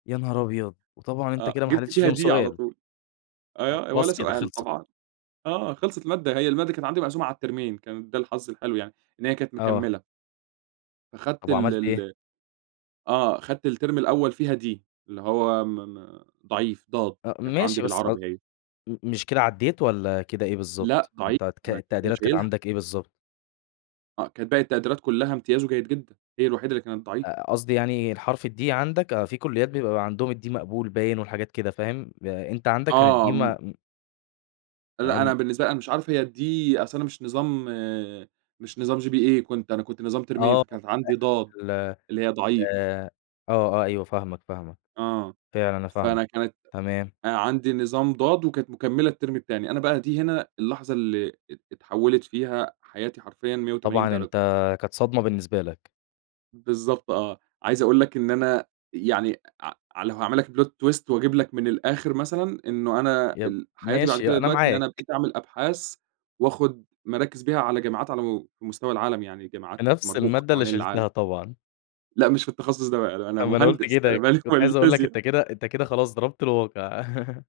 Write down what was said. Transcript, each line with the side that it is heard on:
left: يا نهار أبيض! وطبعًا أنت
right: آه،
left: كده ما
right: جِبت
left: حليتش
right: فيها
left: فيهم
right: D على
left: سؤال.
right: طول أيوَه آآ ولا
left: خلاص كده،
right: سؤال
left: خلصت
right: طبعًا آه خلصت المادة، هي المادة كانت عندي مقسومة على الترمين كان ده الحظ الحلو يعني إن هي كانت
left: آه.
right: مكملة.
left: طب
right: أخدت ال
left: وعملت إيه؟
right: ال آه، أخدت الترم الأوّل فيها D اللي هو م-م ضعيف ضاد،
left: آآ،
right: كانت عندي
left: ماشي بس مش قص
right: بالعربي هي.
left: ام مش كده عديت؟ والّا كده إيه
right: لأ
left: بالضبط؟
right: ضعيف،
left: أنت القديرات أنت ك
right: أنا كنت
left: التقديرات كانت
right: شايلها.
left: عندك إيه بالضبط؟
right: آه كانت باقي التقديرات كلّها امتياز وجيد جدًا، هي الوحيدة اللي كانت
left: ق
right: ضعيف.
left: قصدي يعني الحرف الD عندك في كليات بيبقى عندهم الD مقبول باين والحاجات كده فاهم؟ أ أنت عندك كان الD
right: آه، م
left: م
right: لأ
left: امم.
right: أنا بالنسبة لي أنا مش عارف هي الD أصل أنا مش نظام مش نظام GPA كنت أنا كنت نظام ترمين
left: آه. [unintelligible]
right: فكانت عندي ضاد،
left: ال آآ،
right: اللي هي ضعيف.
left: آه، آه، أيوه فاهمك، فاهمك،
right: آه،
left: فعلًا أنا فاهمك،
right: فأنا كانت
left: تمام.
right: عندي نظام ضاد وكانت مكملة الترم التاني، أنا بقى دي هنا اللحظة اللي ات اتحولت فيها حياتي حرفيًا مِيَّة وتمانين
left: طبعًا أنت
right: درجة.
left: كانت صدمة بالنسبة لك.
right: بالضبط آه، عايز أقول لك إن أنا يعني ع ع لو هاعمل لك plot twist وأجيب لك من الآخر مثلًا، إنّه أنا
left: يب
right: ال حياتي بعد
left: ماشي
right: كده
left: أنا
right: دلوقتي إن أنا
left: معاك.
right: بقيت أعمل أبحاث وآخد مراكز بيها على جاماعات على م مستوى العالم يعني
left: في
right: جاماعات
left: نفس
right: مرموقة
left: المادة اللي
right: حوالين العالم.
left: شِلتها طبعًا؟
right: لا مش في التخصص ده بقى، لا أنا
left: طب ما أنا قلت
right: مهندس أنا
left: كده،
right: مالي و
left: كنت
right: مال
left: عايز أقول لك
right: الفيزيا؟
left: أنت كده أنت كده خلاص ضربت الواقع.